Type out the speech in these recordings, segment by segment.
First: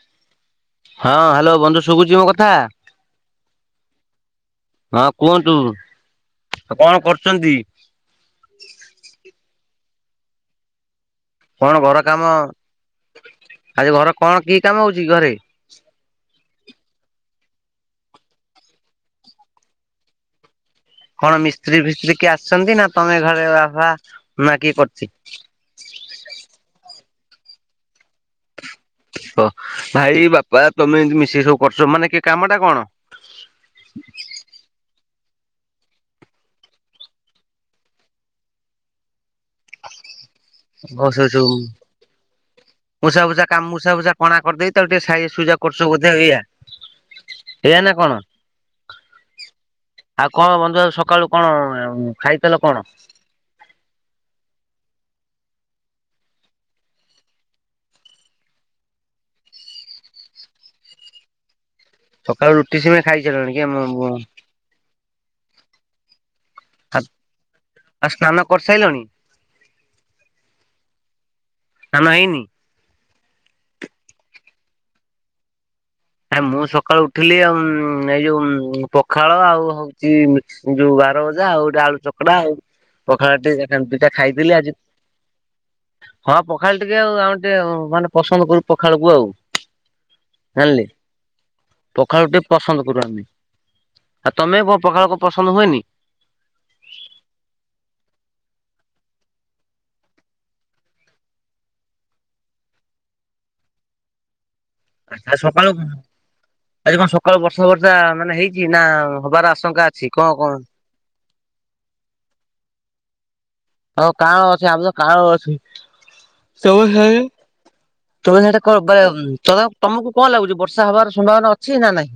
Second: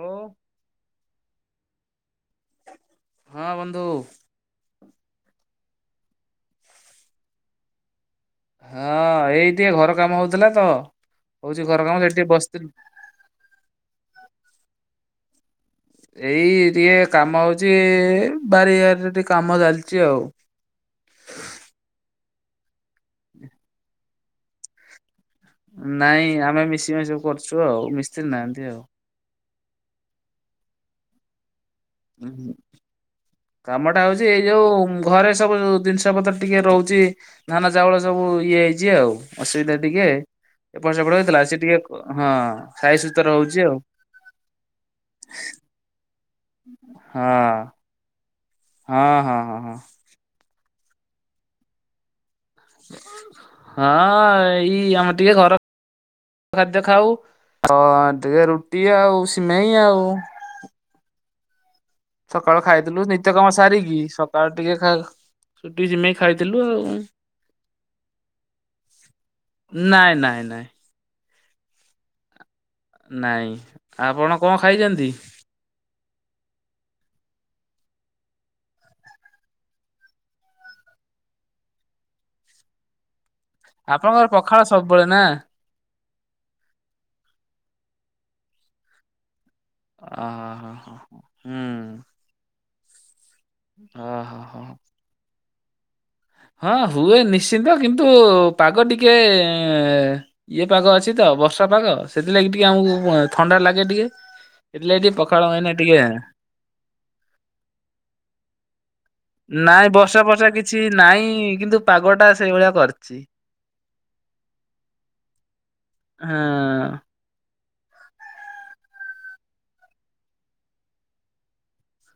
ଓ। ହଁ ହାଲୋ ବନ୍ଧୁ ଶୁଗୁଛି ମୋ କ ହଁ ବନ୍ଧୁ। ହଁ କୁହନ୍ତୁ। ଆଉ କଣ କରୁଚନ୍ତି? ହଁ ଏଇ ଟିକେ ଘର କାମ ହଉଥିଲା ତ ହଉଚି ଘର କାମ ସେଠି ଟିକେ ବସ୍ଥିଲି। ଆଜି ଘର କଣ କି କାମ ହଉଚି ଘରେ? ଏଇ ଟିକେ କାମ ହଉଚି ବାରିଆରେ ଟିକେ କାମ ଚାଲିଚି ଆଉ। କଣ ମିସ୍ତ୍ରୀ ଫିସ୍ତ୍ରୀ କିଏ ଆସିଛନ୍ତି ନା ତମେ ଘରେ ବାପା ମ୍ୟାଗି କରିଚି। ନାଇଁ ଆମେ ମିଶିିମାଶି ସବୁ କରୁଛୁ ଆଉ, ମିସ୍ତ୍ରୀ ନାହାନ୍ତି ଆଉ। ଓ ଭାଇ, ବାପା, ତମେ ଏମତି ମିଶିକି ସବୁ କରୁଛ, ମାନେ କି କାମଟା କଣ? କାମଟା ହଉଛି ଏଇ ଯୋଉ ଘରେ ସବୁ ଜିନିଷ ପତ୍ର ଟିକେ ରହୁଛି। ଧାନ ଚାଉଳ ସବୁ ଇଏ ହେଇଛି ଆଉ, ଅସୁବିଧା ଟିକେ ଏପଟ ଓ ସେପଟ ସୁ ହେଇଥିଲା ସୁ ସେ ଟିକେ ହଁ ସାଇ ମୂଷା ସୁତର ଫୁଷା ହଉଛି କା ଆଉ ମୂଷା ଫୁଷା କଣା କରିଦେଇଚି ତାକୁ ଟିକେ ସାଇଜ଼ ସୁଉଜ଼ା କରୁଛୁ ବୋଧେ ଏଇଆ। ହଁ। ଏଇଆ ନା କଣ? ହଁ ହଁ ହଁ ହଁ। ଆଉ କଣ ବନ୍ଧୁ, ସକାଳୁ କଣ ଖାଇ ହଁ ଏଇ ଆମର ଟିକେ ଘର ଖାଦ୍ୟ ଖାଉ, ହ ଟିକେ ରୁଟି ଆଉ ସିମେଇ ଆଉ। ସକାଳୁ ରୁଟି ସିମେଇ ଖାଇଥିଲୁ ନିତ୍ୟ ଖାଇସାରିଲଣି କାମ କି ସାରିକି ସକାଳୁ ଟିକେ ରୁଟି ସିମେଇ ଖାଇଥିଲୁ ଆଉ। ଆଉ ସ୍ନାନ କରିସାରିଲଣି? ନାଇଁ ନାଇଁ ନାଇଁ। ସ୍ନାନ ହେଇନି? ନାଇଁ, ଆପଣ କଣ ଖାଇଛନ୍ତି? ଆ ମୁଁ ସକାଳୁ ଉଠିଲି ଆଉ ଏଇ ଯୋଉ ପଖାଳ ଆଉ ହଉଛି ଯୋଉ ବାରବଜା ଆଉ ଗୋଟେ ଆଳୁ ଚକଡ଼ା ଆଉ, ପଖାଳ ଟିକେ ଏମିତି ଦିଟା ଆପଣଙ୍କର ଖାଇଦେଲି, ପଖାଳ ଆଜି ସବୁବେଳେ ନା ହଁ ପଖାଳ ଟିକେ ଆଉ ଆମେ ଟିକେ ମାନେ ପସନ୍ଦ କରୁ ପଖାଳକୁ ଆଉ। ଓହୋ ହଁ ହଁ ହଁ। ପଖାଳ ଟିକେ ପସନ୍ଦ କରୁ ଆମେ ଅହ ଆଉ ହ। ତମେ କୋ ପଖାଳକୁ ପସନ୍ଦ ହୁଏନି। ହଁ ହୁଏ ନିଶ୍ଚିନ୍ତ କିନ୍ତୁ ପାଗ ଟିକେ ଇଏ ପାଗ ଅଛି ତ ବର୍ଷା ପାଗ ସେଥିଲାଗି ଟିକେ ଆମକୁ ଥଣ୍ଡା ଲାଗେ ଟିକେ ସେଥିଲାଗି ଟିକେ ଆଜି ପଖାଳ ସକାଳୁ ଏଇନା ଟିକେ ଆଜି କଣ ସକାଳୁ ବର୍ଷା ବର୍ଷା ମାନେ ହେଇଛି ନା? ହବାର ଆଶଙ୍କା ନାଇଁ ଅଛି ବର୍ଷା କଣ ଫର୍ଷା କଣ? କିଛି ନାଇଁ କିନ୍ତୁ ପାଗଟା ସେଇଭଳିଆ କରିଛି। ହଉ କାଳ ଅଛି ଆମ କାଳ ଅଛି ହଁ ସବ ତମେ ସେଟା କଣ କରିବା ତମକୁ କଣ ଲାଗୁଛି ବର୍ଷା ହବାର ସମ୍ଭାବନା ଅଛି ନା ନାହିଁ?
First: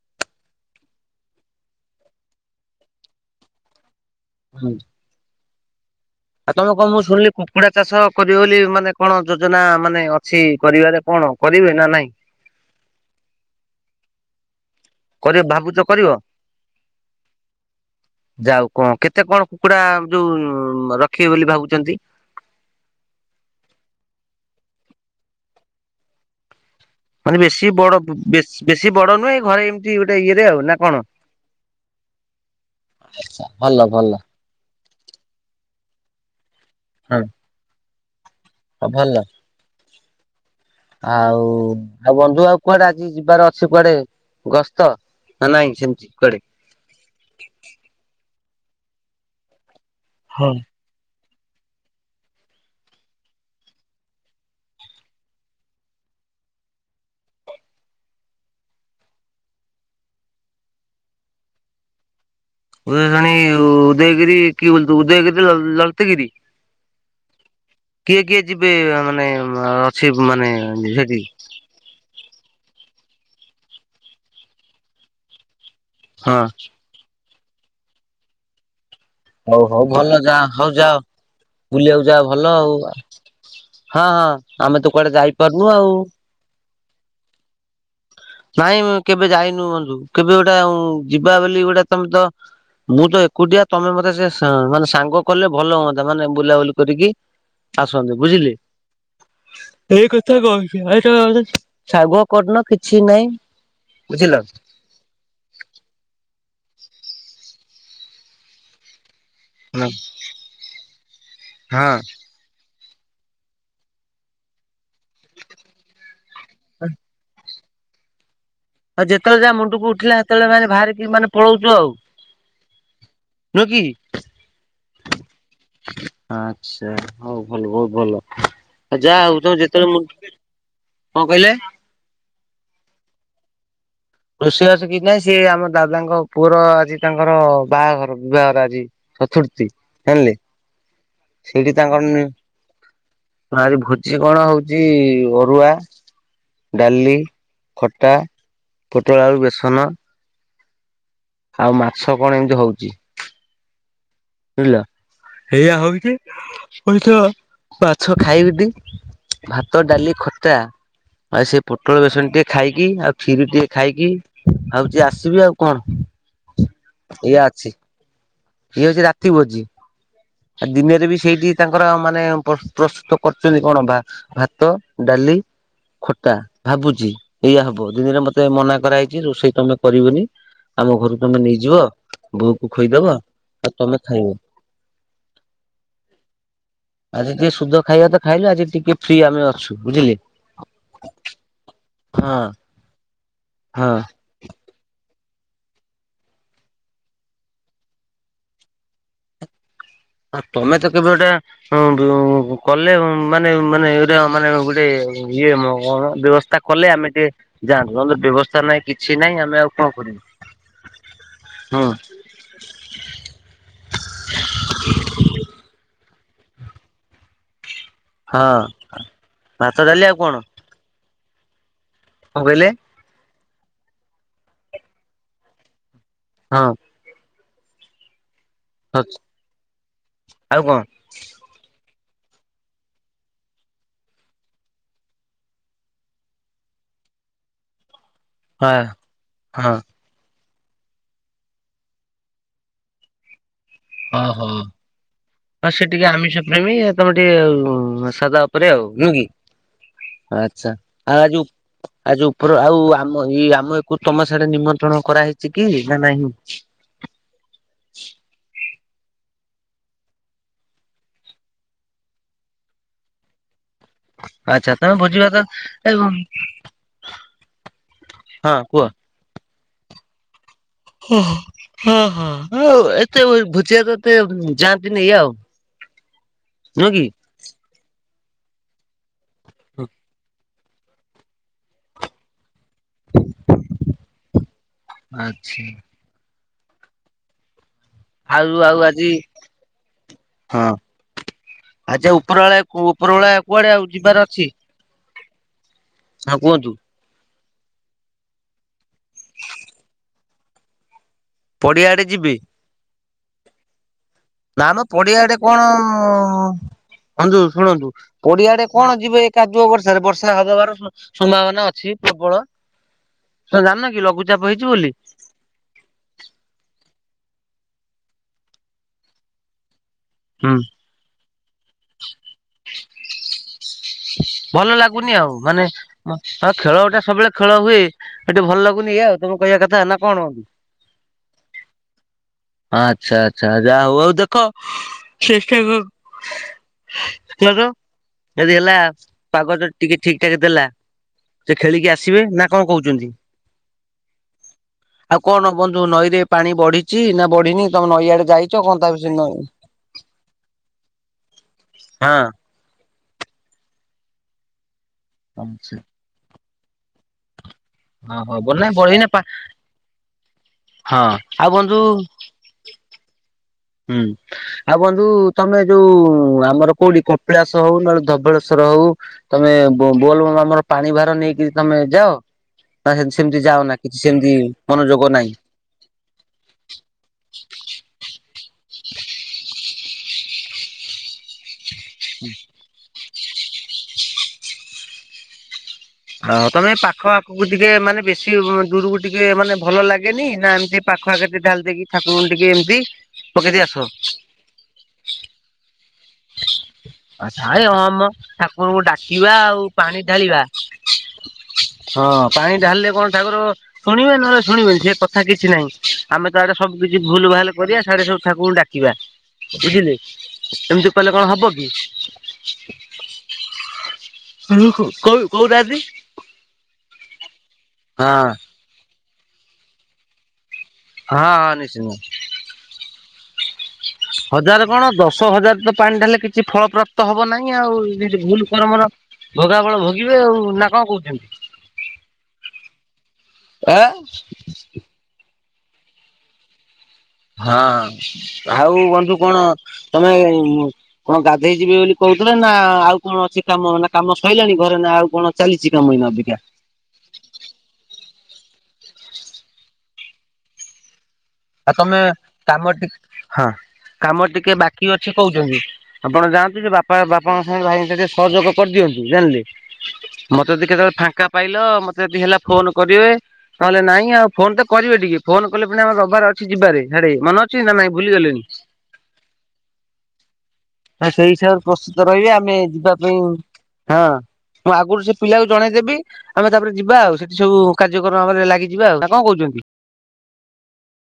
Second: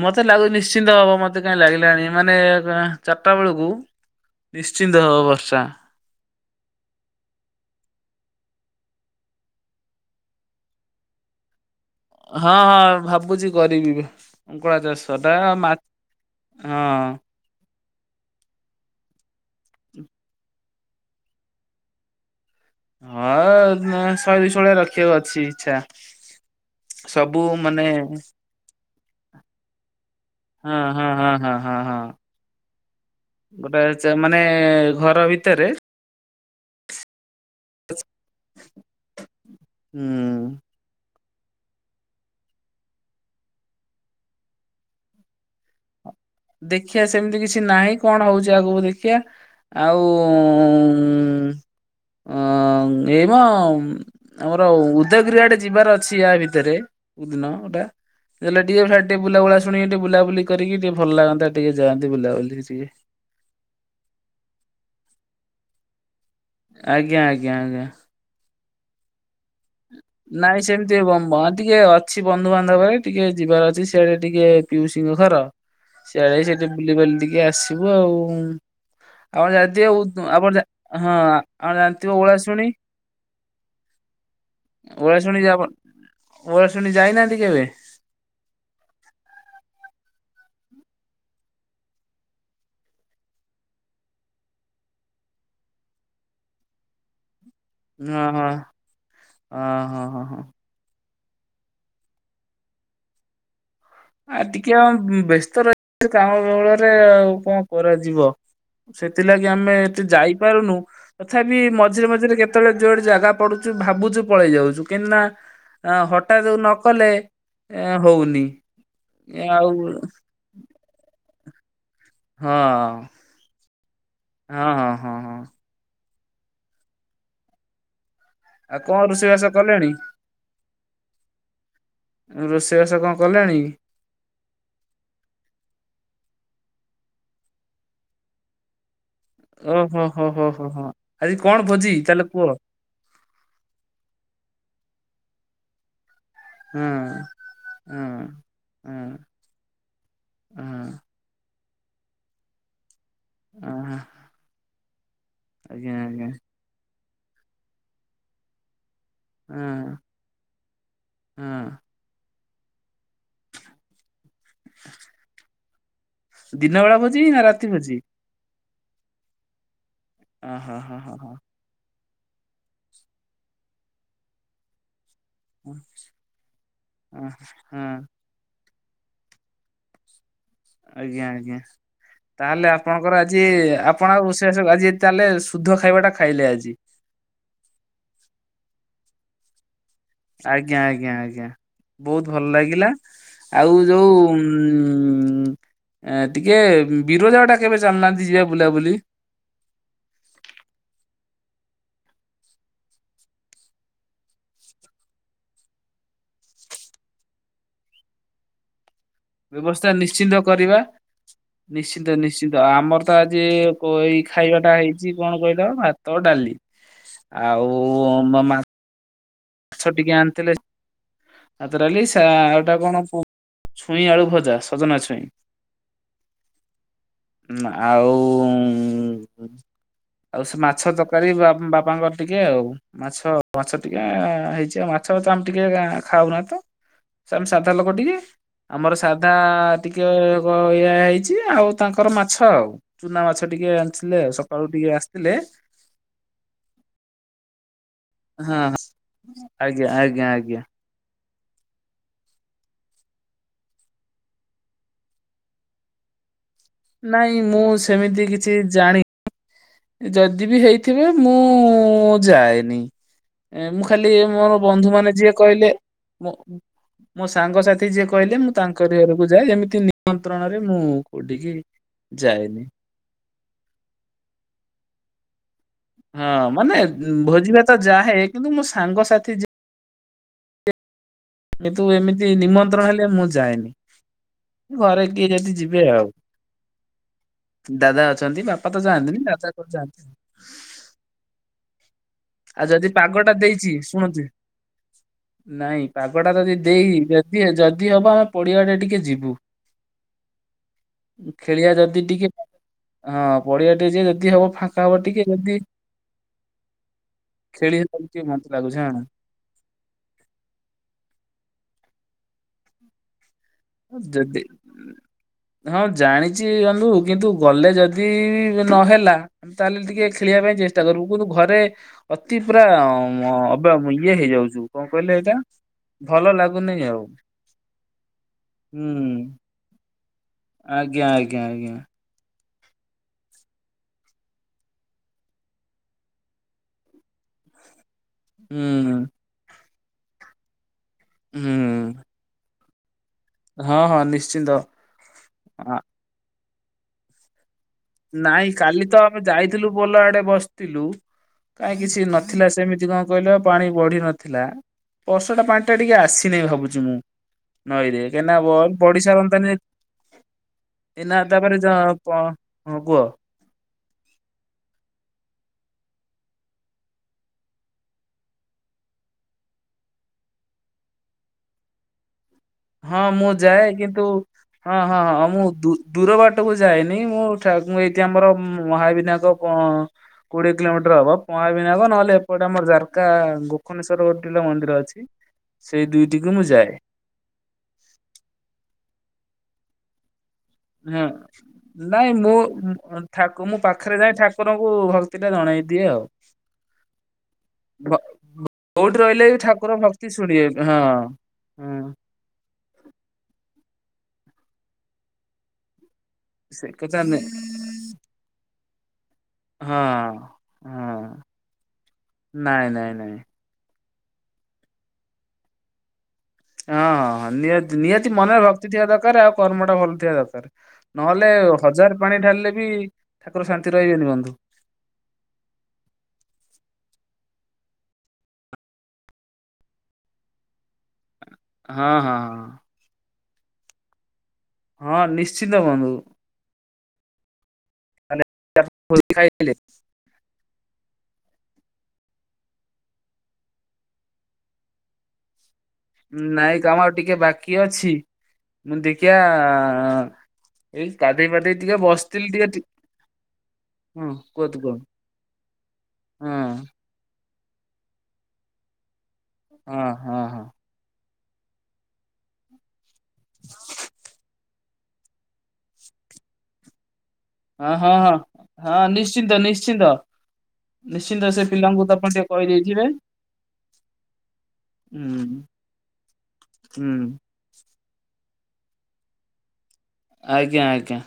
ମତେ ଲାଗୁଛି ନିଶ୍ଚିନ୍ତ ହବ ମତେ କାହିଁ ଲାଗିଲାଣି ମାନେ ଚାରିଟା ବେଳକୁ ନିଶ୍ଚିନ୍ତ ହବ ବର୍ଷା। ଆଉ ତମେ କଣ ମୁଁ ଶୁଣିଲି କୁକୁଡା ଚାଷ କରିବ ବୋଲି ମାନେ କଣ ଯୋଜନା ମାନେ ଅଛି କରିବାରେ କଣ? କରିବେ ନା ନାଇଁ? ହଁ ଭାବୁଛି କରିବି କୁକୁଡ଼ା ଚାଷ। କରିବ ଭାବୁଛ କରିବ? [unintelligible] ହଁ। ଯାଉ କଣ କେତେ କଣ କୁକୁଡା ଯୋଉ ରଖିବେ ବୋଲି ଭାବୁଛନ୍ତି? ହଁ ଶହେ ଦୁଇଶହ ଭଳିଆ ରଖିବାକୁ ଅଛି ଇଚ୍ଛା। ମାନେ ବେଶୀ ବଡ ବେଶୀ ବଡ ନୁହେଁ ଘରେ ଏମିତି ଗୋଟେ ଇଏରେ ଆଉ ନା ହଁ କଣ? ହଁ ହଁ ହଁ ହଁ ହଁ। ଆଚ୍ଛା ଭଲ ଗୋଟେ ଭଲ। ମାନେ ଘର ଭିତରେ ହଁ। ଭଲ ହୁଁ। ଆଉ ଆଉ ବନ୍ଧୁ ଆଉ କୁଆଡେ ଆଜି ଯିବାର ଅଛି କୁଆଡେ ଗସ୍ତ? ନା ନାଇ ସେମତି କୁଆଡେ। ଦେଖିବା ସେମିତି କିଛି ନାଇଁ କଣ ହଉଚି ଆଗକୁ ଦେଖିଆ। ଆଉ ହଁ ଉଁ ଆଁ ଏଇ ମ। ଆମର ଉଦୟଗିରି ଆଡେ ଯିବାର ଅଛି ୟା ଭିତରେ ଦିନଟା ଗୋଟେ। ହେଲେ ଟିକେ ହେର୍ ଟିକେ ବୁଲାଶୁଣି ଟିକେ ବୁଲାବୁଲିି କରିକି ଟିକେ ଭଲ ଲାଗନ୍ତା ଟିକେ ଯାଆନ୍ତି ବୁଲାବୁଲି ଛି। ରାଣି ଉଦୟଗିରି କି ବୁ ଉଦୟଗିରି ଲଳତଗିରି। ଆଜ୍ଞା ଆଜ୍ଞା ଆଜ୍ଞା। କିଏ କିଏ ଯିବେ ମାନେ ଅ ନାଇଁ ସେମିତି ବ ବ ତିକେ ଅ। ଅଛି ବନ୍ଧୁବାନ୍ଧବକି ଟିକେ ଯିବାର ଅଛି ସିଆଡେ ଟିକେ ପିଉସିିଙ୍କ ଘର ସିଆଡେ ହଁ। ସେଠି। ଦିବାଲି ଟିକେ ଆସିବୁ ଆଉ। ଆପଣ ହଉ ହଉ ଜାଣିଥିବେ ଭଲ ଉ- ଯା ଆପଣ ଜା- ହଉ ଯାଅ ହଁ ଆପଣ ବୁଲିବାକୁ ଜାଣିଥିବେ ଯାଅ ଭଲ ଓଳାଶୁଣୀ ଆଉ। ହଁ ହଁ। ଆମେ ତ କୁଆଡେ ଓଳାଶୁଣି ଯା [unintelligible] ଯାଇପାରୁନୁ ବ ଆଉ। ଓଳାଶୁଣି ଯାଇନାହାନ୍ତି କେବେ? ନାଇଁ ମୁଁ କେବେ ଯାଇନୁ ବନ୍ଧୁ କେବେ ଗୋଟେ ଆଉ ଯିବା ବୋଲି ଗୋଟେ ତମେ ତ। ମୁଁ ତ ଏକୁଟିଆ ତମେ ମତେ ସେ ସା ମାନେ ସାଙ୍ଗ କଲେ ଭଲ ହୁଅନ୍ତା ମାନେ ବୁଲାବୁଲି କରିକି। ଆସନ୍ତୁ ହଁ ହଁ ବୁଝିଲେ ହଁ ହଁ ଏଇ ହଁ କଥା ହଁ। ଗଇଁ। ବାଇଶ ଶାଗ କରନ କିଛି ନାଇଁ ବୁଝିଲ? କିଅ ବ୍ୟସ୍ତ ରହି କାମ ବଳରେ ଆଉ କଣ କରାଯିବ। ସେଥିଲାଗି ଆମେ ହଁ ଏଠି ଯାଇପାରୁନୁ ତଥାପି ମଝିରେ ମଝିରେ କେ ଯେତେଳେ ଯୁଆଡେ ଜାଗା ପଡୁଚୁ ଭାବୁଚୁ ପଳେଇ ଯାଉଚୁ କି ନା ହଠାତ୍ ଉ ନ କଲେ ଏ ହଉନି। ଆଉ ଯେତେଳେ ଯା ଆଉ ମୁଣ୍ଡକୁ ଉଠିଲା ସେତେବେଳେ ମାନେ ବାହାରିକି ମାନେ ପଳଉଚୁ ଆଉ। ହଁ ନୁହ କିି? ହଁ ହଁ ହଁ ହଁ। ଆଚ୍ଛା ହଉ ଭଲ ବହୁତ୍ ଭଲ। ଆଉ କଣ ଯା ଆଉ ରୋଷେଇବାସ ତ କଲେଣି ଯେତେବେଳେ ମୁଁ କଣ କହିଲେ? ରୋଷେଇ ବାସ କଣ କଲେଣି? ରୋଷେଇ ବାସ କିଛି ନାହିଁ ସିଏ ଆମ ଦାଦାଙ୍କ ପୁଅର ଆଜି ତାଙ୍କର ବାହାଘର ବିବାଘର ଆଜି। ଚଥୁ ଅ ହଁ ହଁ ହଁ ହଁ ହଁ। ସେଇଠି ତାଙ୍କର ନି ନା ଆଜି ଭୋଜି କଣ ହଉଚି ଅରୁଆ? ଡାଲି ହଁ। ଖଟା ହଁ ହଁ ପୋଟଳ ଆଳୁ ବେସନ ହଁ ଆଉ ମାଛ କଣ ଏମିତି ହଉଚି। ଅ ହଁ ହଁ ହଁ। ବୁଝିଲ ଏଇଆ ହଉଚି ପବିତ୍ର ମାଛ ଖାଇବି ଦି। ଭାତ ହଁ ଡାଲି ଖଟା ଆଉ ସେ ହଁ ପୋଟଳ ବେସନ ଟିକେ ଖାଇକି ଆଉ କ୍ଷୀର ଟିକେ ଖାଇକି ଆଉ ଯିଏ ଆସିବେ ଆଉ କଣ? ଦିନ ବେଳା ଭୋଜି ଏଇଆ ନା ଅଛି ରାତି ଭୋଜି। ଇଏ ହଉଚି ରାତି ଭୋଜି ଆ ଓହୋ ହୋ ଦିନରେ ହୋ ବି ହୋ ସେଇଟି ତାଙ୍କର ମାନେ ପ୍ର ପ୍ରସ୍ତୁତ କରିଚନ୍ତି କଣ ବା ଭାତ ଡାଲି ହଁ ଖଟା ଭାବୁଚି ଏଇଆ ହବ ହଁ ଦି ଦିରେ ମ ସେ ମନା କରାହେଇଚି ରୋଷେଇ ତମେ କରିବନି ଆମ ଘରୁ ଆଜ୍ଞା ତମେ ଆଜ୍ଞା ନେଇଯିବ ବୋଉକୁ ଖୋଇଦବ। ଆଉ ଏ ତମେ ଆପଣ ଖାଇବ ଆଉ ସେ ସବୁ ଆଜି ତାହେଲେ ଶୁଦ୍ଧ ଖାଇବାଟା ଖାଇଲେ ଆଜି। ଆଜି ଟିକେ ସୁଧ ଖାଇବା ତ ଖାଇଲୁ ଆଜି ଟିକେ ଫ୍ରି ଆମେ ଅଛୁ ବୁଝିଲେ? ଆଜ୍ଞା ଆଜ୍ଞା ଆଜ୍ଞା ବହୁତ୍ ହଁ ଭଲ ଲାଗିଲା ଆଉ ହଁ ଯୋଉ [unintelligible] ଟିକେ ବିରଜା ଟା କେବେ ଚାଲନାହାନ୍ତି ଯିବା ବୁଲାବୁଲି। ଆଉ ତମେ ତ କେବେ ଗୋଟେ? ହଁ କଲେ ମାନେ ମାନେ ଏଟା ମାନେ ଗୋଟେ ଇଏ କଣ ବ୍ୟବସ୍ଥା। କଲେ ଆମେ ଟିକେ ଯାଆନ୍ତୁ ନହେଲେ ବ୍ୟବସ୍ଥା ନାହିଁ କିଛି ନାହିଁ ଆମେ ଆଉ କଣ ବ୍ୟବସ୍ଥା କରିବୁ ନିଶ୍ଚିନ୍ତ କରିବା ହୁଁ ନିଶ୍ଚିନ୍ତ ନିଶ ଶ୍ଚିତ୍ ଆମର ତ ଆଜି ଏଇ ଖାଇବାଟା ହେଇଛି କଣ କହିଲ ଭାତ ଡାଲି। ଆଉ ମ ହଁ ମା ଭାତ ମାଛ ଡାଲି ଟିକେ ଆଉ କଣ ଆଣିଥିଲେ ଭାତ ଡାଲି କଣ କହିଲେ ସେଉଟା କଣ ଛୁଇଁ ଆଳୁ ଭଜା, ସଜନା ଛୁଇଁ। ହଁ। ଉଁ ଆଉ ଉଁ ଆଉ ସେ ମାଛ ତର କରି ବାପାଙ୍କର ଟିକେ ଆଉ ମାଛ ମାଛ ଟିକେ ହେଇଛି ଆଉ ମାଛ ମାଛ ଆମେ ଟିକେ ଖାଉନାତ, ସେ ଆମେ ସାଧା ଲୋକ ଟିକେ। ହଁ ଆମର ସାଧା ହଁ ଟିକ୍ ଟିକେ ଇ -ଏୟା ହେଇଛି ଆଉ ତାଙ୍କର ମାଛ ଆଉ, ଚୁନା ମାଛ ଟିକେ ଆସିଲେ ଓହୋ। ସକାଳୁ ଟିକେ ଆସିଥିଲେ। ହଁ ସେ ଟିକେ ଆମିଷ ପ୍ରେମୀ ତମେ ଟିକେ ସଦା ହଁ ଉପରେ ଆଉ ନୁକି ଆଜ୍ଞା ଆଜ୍ଞା ଆଜ୍ଞା ଆଚ୍ଛା ଆ ଯୋଉ ଆଜି ଉପର ଆଉ ଆମ ଇ ଆମ ଏକୁ ତମ ସିଆଡେ ନିମନ୍ତ୍ରଣ କରାହେଇଛି କି ନା ନାହିଁ? ନାଇଁ ମୁଁ ସେମିତି କିଛି ଜାଣି ଯଦି ବି ହେଇଥିବେ ମୁଁ ଯାଏନି ମୁ ଖାଲି ମୋର ଆଚ୍ଛା ବନ୍ଧୁ ତମେ ମାନେ ଭୋଜି ଯିଏ ଭାତ କହିଲେ ମୁଁ ମୋ ସାଙ୍ଗସାଥି ଯିଏ କହିଲେ ମୁଁ ହଁ କୁହ। ତାଙ୍କରି ଘରକୁ ଯାଏ ଯେମିତି ନିୟନ୍ତ୍ରଣ ରେ ମୁଁ କୋଠିକି ହଁ ହୋ ଆଉ ଏତେ ଭୋଜିଆ ତ ଏତେ ଯାଆନ୍ତିନି ଏୟା ଆଉ। ହଁ ମାନେ ନୁହଁ କି? ଭୋଜିି ଭାତ ଯାହେ କିନ୍ତୁ ମୁ ସାଙ୍ଗସାଥି ଯ ହୁଁ। କିନ୍ତୁ ଏମିତି ନିମନ୍ତ୍ରଣ ହେଲେ ମୁଁ ଯାଏନି ଘରେ କିଏ ଯଦି ଆଚ୍ଛା ଯିବେ ଆଉ। ଦାଦା ଅଛନ୍ତି। ଆଉ ବାପା ଆଉ ତ ଆଜି ଯାଆନ୍ତିନି। ଦାଦା, ଖୁଡି ଯାନ୍ତି। ହଁ ଆଜି ଉପରବେଳା ଆଉ ଯଦି ପାଗ ଟା ଉପରବେଳା କୁଆଡେ ଦେଇଚି, ଆଉ ଯିବାର ଶୁନୁଚି ଅଛି ନାଇଁ ପାଗଟା ହଁ ତ ଯଦି କୁହନ୍ତୁ ଦେଇି ଯେ ଯଦି ହବ ଆମେ ପଡିଆଟେ ଟିକେ ଯିବୁ? ଖେଳିବା ଯଦି ଯିବେ? ଟିକେ ହଁ ପଡିଆ ଟିକେ ଯିବା ଯଦି ହବ ନାମ ଫାଙ୍କା ହବ ପଡିଆ ଟିକେ ଆଡେ ଯଦି କଣ? ବନ୍ଧୁ ଖେଳି ଶୁଣନ୍ତୁ ହବ ଟିକେ ମତେ ପଡିଆଡେ ଲାଗୁଛି କଣ ଯିବେ କାଦୁଅ ବର୍ଷାରେ ବର୍ଷା ହବବାର ସମ୍ଭାବନା ଅଛି ପ୍ରବଳ। ତମେ ଜାଣିନ ହଁ କି ଯଦି ଲଘୁଚାପ ହେଇଛି ବୋଲି। ହଁ ଜାଣିଚି ବନ୍ଧୁ କିନ୍ତୁ ଗଲେ ଯଦି ନହେଲା ତାହେଲେ ଟିକେ ଖେଳିବା ହୁଁ ପାଇଁ ଚେଷ୍ଟା କରିବୁ। କିନ୍ତୁ ଘରେ ଅତି ପୁରା ଅ ବା ଇଏ ହେଇଯାଉଚୁ। ଭଲ କଣ ଲାଗୁନି କହିଲେ ଆଉ ଏଇଟା, ମାନେ ଭଲ ହଁ ଖେଳ ଲାଗୁନି ଗୋଟା ଆଉ। ସବୁବେଳେ ଖେଳ ହୁଏ ହେଟି ଭଲ ଲାଗୁନି ଏଇଆ ଆଉ ହୁଁ ତମେ କହିବା କଥା ନା କଣ ବନ୍ଧୁ? ଆଜ୍ଞା, ଆଜ୍ଞା, ଆଜ୍ଞା। ଆଚ୍ଛା, ଆଚ୍ଛା ଯା ହଉ, ଆଉ ଦେଖ ଚେଷ୍ଟାକର। [inaudible] ଯଦି ହେଲା ହୁଁ ପାଗ ଜଦି ଟିକେ ଠିକ୍ ଠାକ୍ ଦେଲା, ସେ ଖେଳିକି ହୁଁ ଆସିବେ ନା କଣ କହୁଚନ୍ତି? ହଁ ହଁ ନିଶ୍ଚିନ୍ତ। ଆଉ କଣ ବନ୍ଧୁ ନଈରେ ପାଣି ବଢିଛି ନା ବଢିନି ତମେ ନଈଆଡେ ନାଇଁ ଯାଇଛ କଣ କାଲି ତା ତ ଆମେ ବିଷୟରେ ଯାଇଥିଲୁ ପୋଲ ଆଡେ ବସିଥିଲୁ। କାଇଁ କିଛି ନଥିଲା ସେମିତି କଁ କହିଲ ପାଣି ବଢି ନଥିଲା ବର୍ଷା ଟା ପାଣି ହଁ। ଟା ଟିକେ ଆସିନାହିଁ ଭାବୁଚି ମୁଁ। ନଈରେ ହଁ କାହିଁକିନା ହବ ନାଇଁ ବଳିନା ପା ପଡିଶାରନ୍ତାଣି ହଁ ଏ ନା ଆଉ ତାପରେ ଯ ବନ୍ଧୁ ପ ହଁ କୁହ। ହୁଁ। ଆଉ ବନ୍ଧୁ ତମେ ଯୋଉ ଆମର କୋଉଠି କପିଳାସ ହଉ ନହେଲେ ଧବଳେଶ୍ଵର ହଉ- ତମେ ବୋଲ ବମ୍ ଆମର ପାଣି ଭାର ନେଇକି ତମେ ଯାଅ। ନା ହଁ ସେ ମୁଁ ସେମିତି ଯାଏ ଯାଅନା କିଛି କିନ୍ତୁ ସେମିତି ହଁ ହଁ ମନୋଯୋଗ ହଁ ନାହିଁ। ମୁଁ ଦୂ- ଦୂର ବାଟକୁ ଯାଏନି ମୁଁ ଏଇଠି ଆମର ମହାବିନାୟକ କ କୋଡ଼ିଏ କିଲୋମିଟର ହବ। ମହାବିନାୟକ ନହେଲେ ଏପଟେ ଆମର ଜାରକା ଗୋକନେଶ୍ଵର ଗୋଟେ ମନ୍ଦିର ଅଛି। ସେଇ ଦୁଇଟିକୁ ହଁ ମୁଁ ତମେ ଯାଏ ପାଖ ଆଖକୁ ଟିକେ ମାନେ ବେଶୀ ଦୂରକୁ ଟିକେ ଭଲ ଲାଗେନି ନା ଏମ ନି ସେ ହଁ। ପାଖ ଆଖ ଢାଲି ଦେଇକି ନାଇଁ ଠାକୁରଙ୍କୁ ମୁଁ ଟିକେ ଏମିତି ଠାକୁ ପକେଇ ମୁଁ ଦେଇ ଆସ। ପାଖରେ ଯାଇ ଠାକୁରଙ୍କୁ ଭକ୍ତିଟା ଜଣେଇ ଦିଏ ଆଉ। ଭାଇ ହଁ ଭ- ମ ଠାକୁରଙ୍କୁ କୋଉଠି ରହିଲେ ଡାକିବା ବି ଆଉ ଠାକୁର ପାଣି ଭକ୍ତି ଢାଳିବା ଶୁଣିବେ ହଁ। ହଁ ପାଣି ଢାଳିଲେ କଣ ଠାକୁର ଶୁଣିବେ ନହେଲେ ଶୁଣିବେନି ସେ କଥା କିଛି ନାହିଁ। ଆମେ ତ ଆଡେ ସେ ସବୁ କଥା କିଛି ନୁହେଁ ଭୁଲ ଭାଲ କରିବା ସିଆଡେ ସବୁ ଠାକୁରଙ୍କୁ ଡାକିବା। ହଁ ବୁଝିଲେ ଏମିତି ହଁ କହିଲେ କଣ ହବ କି। ନାଇଁ ନାଇଁ ନାଇଁ ହ କଉ କୋଉ ନାହାତି। ହଁ ନିହାତି ନିହାତି ମନରେ ଭକ୍ତି ଥିବା ଦରକାର ଆଉ କର୍ମଟା ଭଲ ଥିବା ଦରକାର। ହଁ ନହେଲେ ହଁ ନିଶ୍ଚିନ୍ତ ହଜାର ପାଣି ଢାଳିଲେ ବି ଠାକୁର ଶାନ୍ତି ରହିବେନି ବନ୍ଧୁ। ହଜାର କଣ ଦଶ ହଜାର ତ ପାଣି ଢାଳିଲେ କିଛି ଫଳ ପ୍ରପ୍ତ ହବ ନାହିଁ ଆଉ ଭୁଲ କର୍ମର ଭୋଗା ଫଳ ଭୋଗିବେ ଆଉ ନା କଣ କହୁଚନ୍ତି। ହଁ-ହଁ-ହଁ। ଆଁ। ହଁ ନିଶ୍ଚିନ୍ତ ବନ୍ଧୁ। ହଁ ତାହେଲେ ଆଉ ବନ୍ଧୁ କଣ ଖାଇଲେ ତମେ କଣ ଗାଧେଇ ଯିବେ ବୋଲି କହୁଥିଲେ ନା ଆଉ କଣ ଅଛି କାମ ନା କାମ ସରିଲାଣି ଘରେ ନା ଆଉ କଣ ଚାଲିଚି କାମ ଏଇନା ଅଧିକା। ନାଇଁ କାମ ଆଉ ଟିକେ ବାକି ଅଛି ମୁଁ ଦେଖିିଆ ଏଇ ଗାଧେଇ ପାଧେଇ ଆଉ ଟିକେ ତମେ ବସଥିଲି କାମ ଟିକେ ଟି ହଁ ହଁ କାମ କୁହ ଟିକେ ତୁ କୁହ ବାକି ଅଛି କହୁଚନ୍ତି ଆପଣ ହଁ ଯାଆନ୍ତୁ ଯେ ବା ବାପା ବାପାଙ୍କ ସାଙ୍ଗରେ ଭାଇ ସହଯୋଗ କରିଦିଅନ୍ତୁ ଜାଣିଲେ ହଁ ହଁ ହଁ ମତେ ଯଦି କେତେବେଳେ ଫାଙ୍କା ପାଇଲ ମତେ ଯଦି ହେଲା ଫୋନ କରିବେ ନହେଲେ ନାଇଁ ଆଉ। ଫୋନ ତ କରିବେ ଟିକେ ଫୋନ କଲେ ପୁଣି ଆମେ ରବବାର ଅଛି ଯିବାରେ ସାଡେ ମନ ଅଛି ନା ନାଇଁ ଭୁଲିଗଲେଣି। ହଁ-ହଁ-ହଁ-ହଁ ନିଶ୍ଚିନ୍ତ ନିଶ୍ଚିନ୍ତ। ହଁ ନିଶ୍ଚିନ୍ତ ସେଇ ସେ ହିସାବରେ ପିଲାଙ୍କୁ ତ ପ୍ରସ୍ତୁତ ଆପଣ ଟିକେ ରହିବେ ଆମେ କହିଦେଇଥିବେ ଯିବା ପାଇଁ ହଁ ମୁଁ ଆଗରୁ ସେ ହୁଁ ପିଲାକୁ ଜଣେଇଦେବି ଆମେ ତାପରେ ହୁଁ ଯିବା ଆଉ ସେ ସବୁ କାର୍ଯ୍ୟକ୍ରମ ଆମରେ ଲାଗିଯିବା ଆଉ କଣ କହୁଛନ୍ତି। ଆଜ୍ଞା ଆଜ୍ଞା।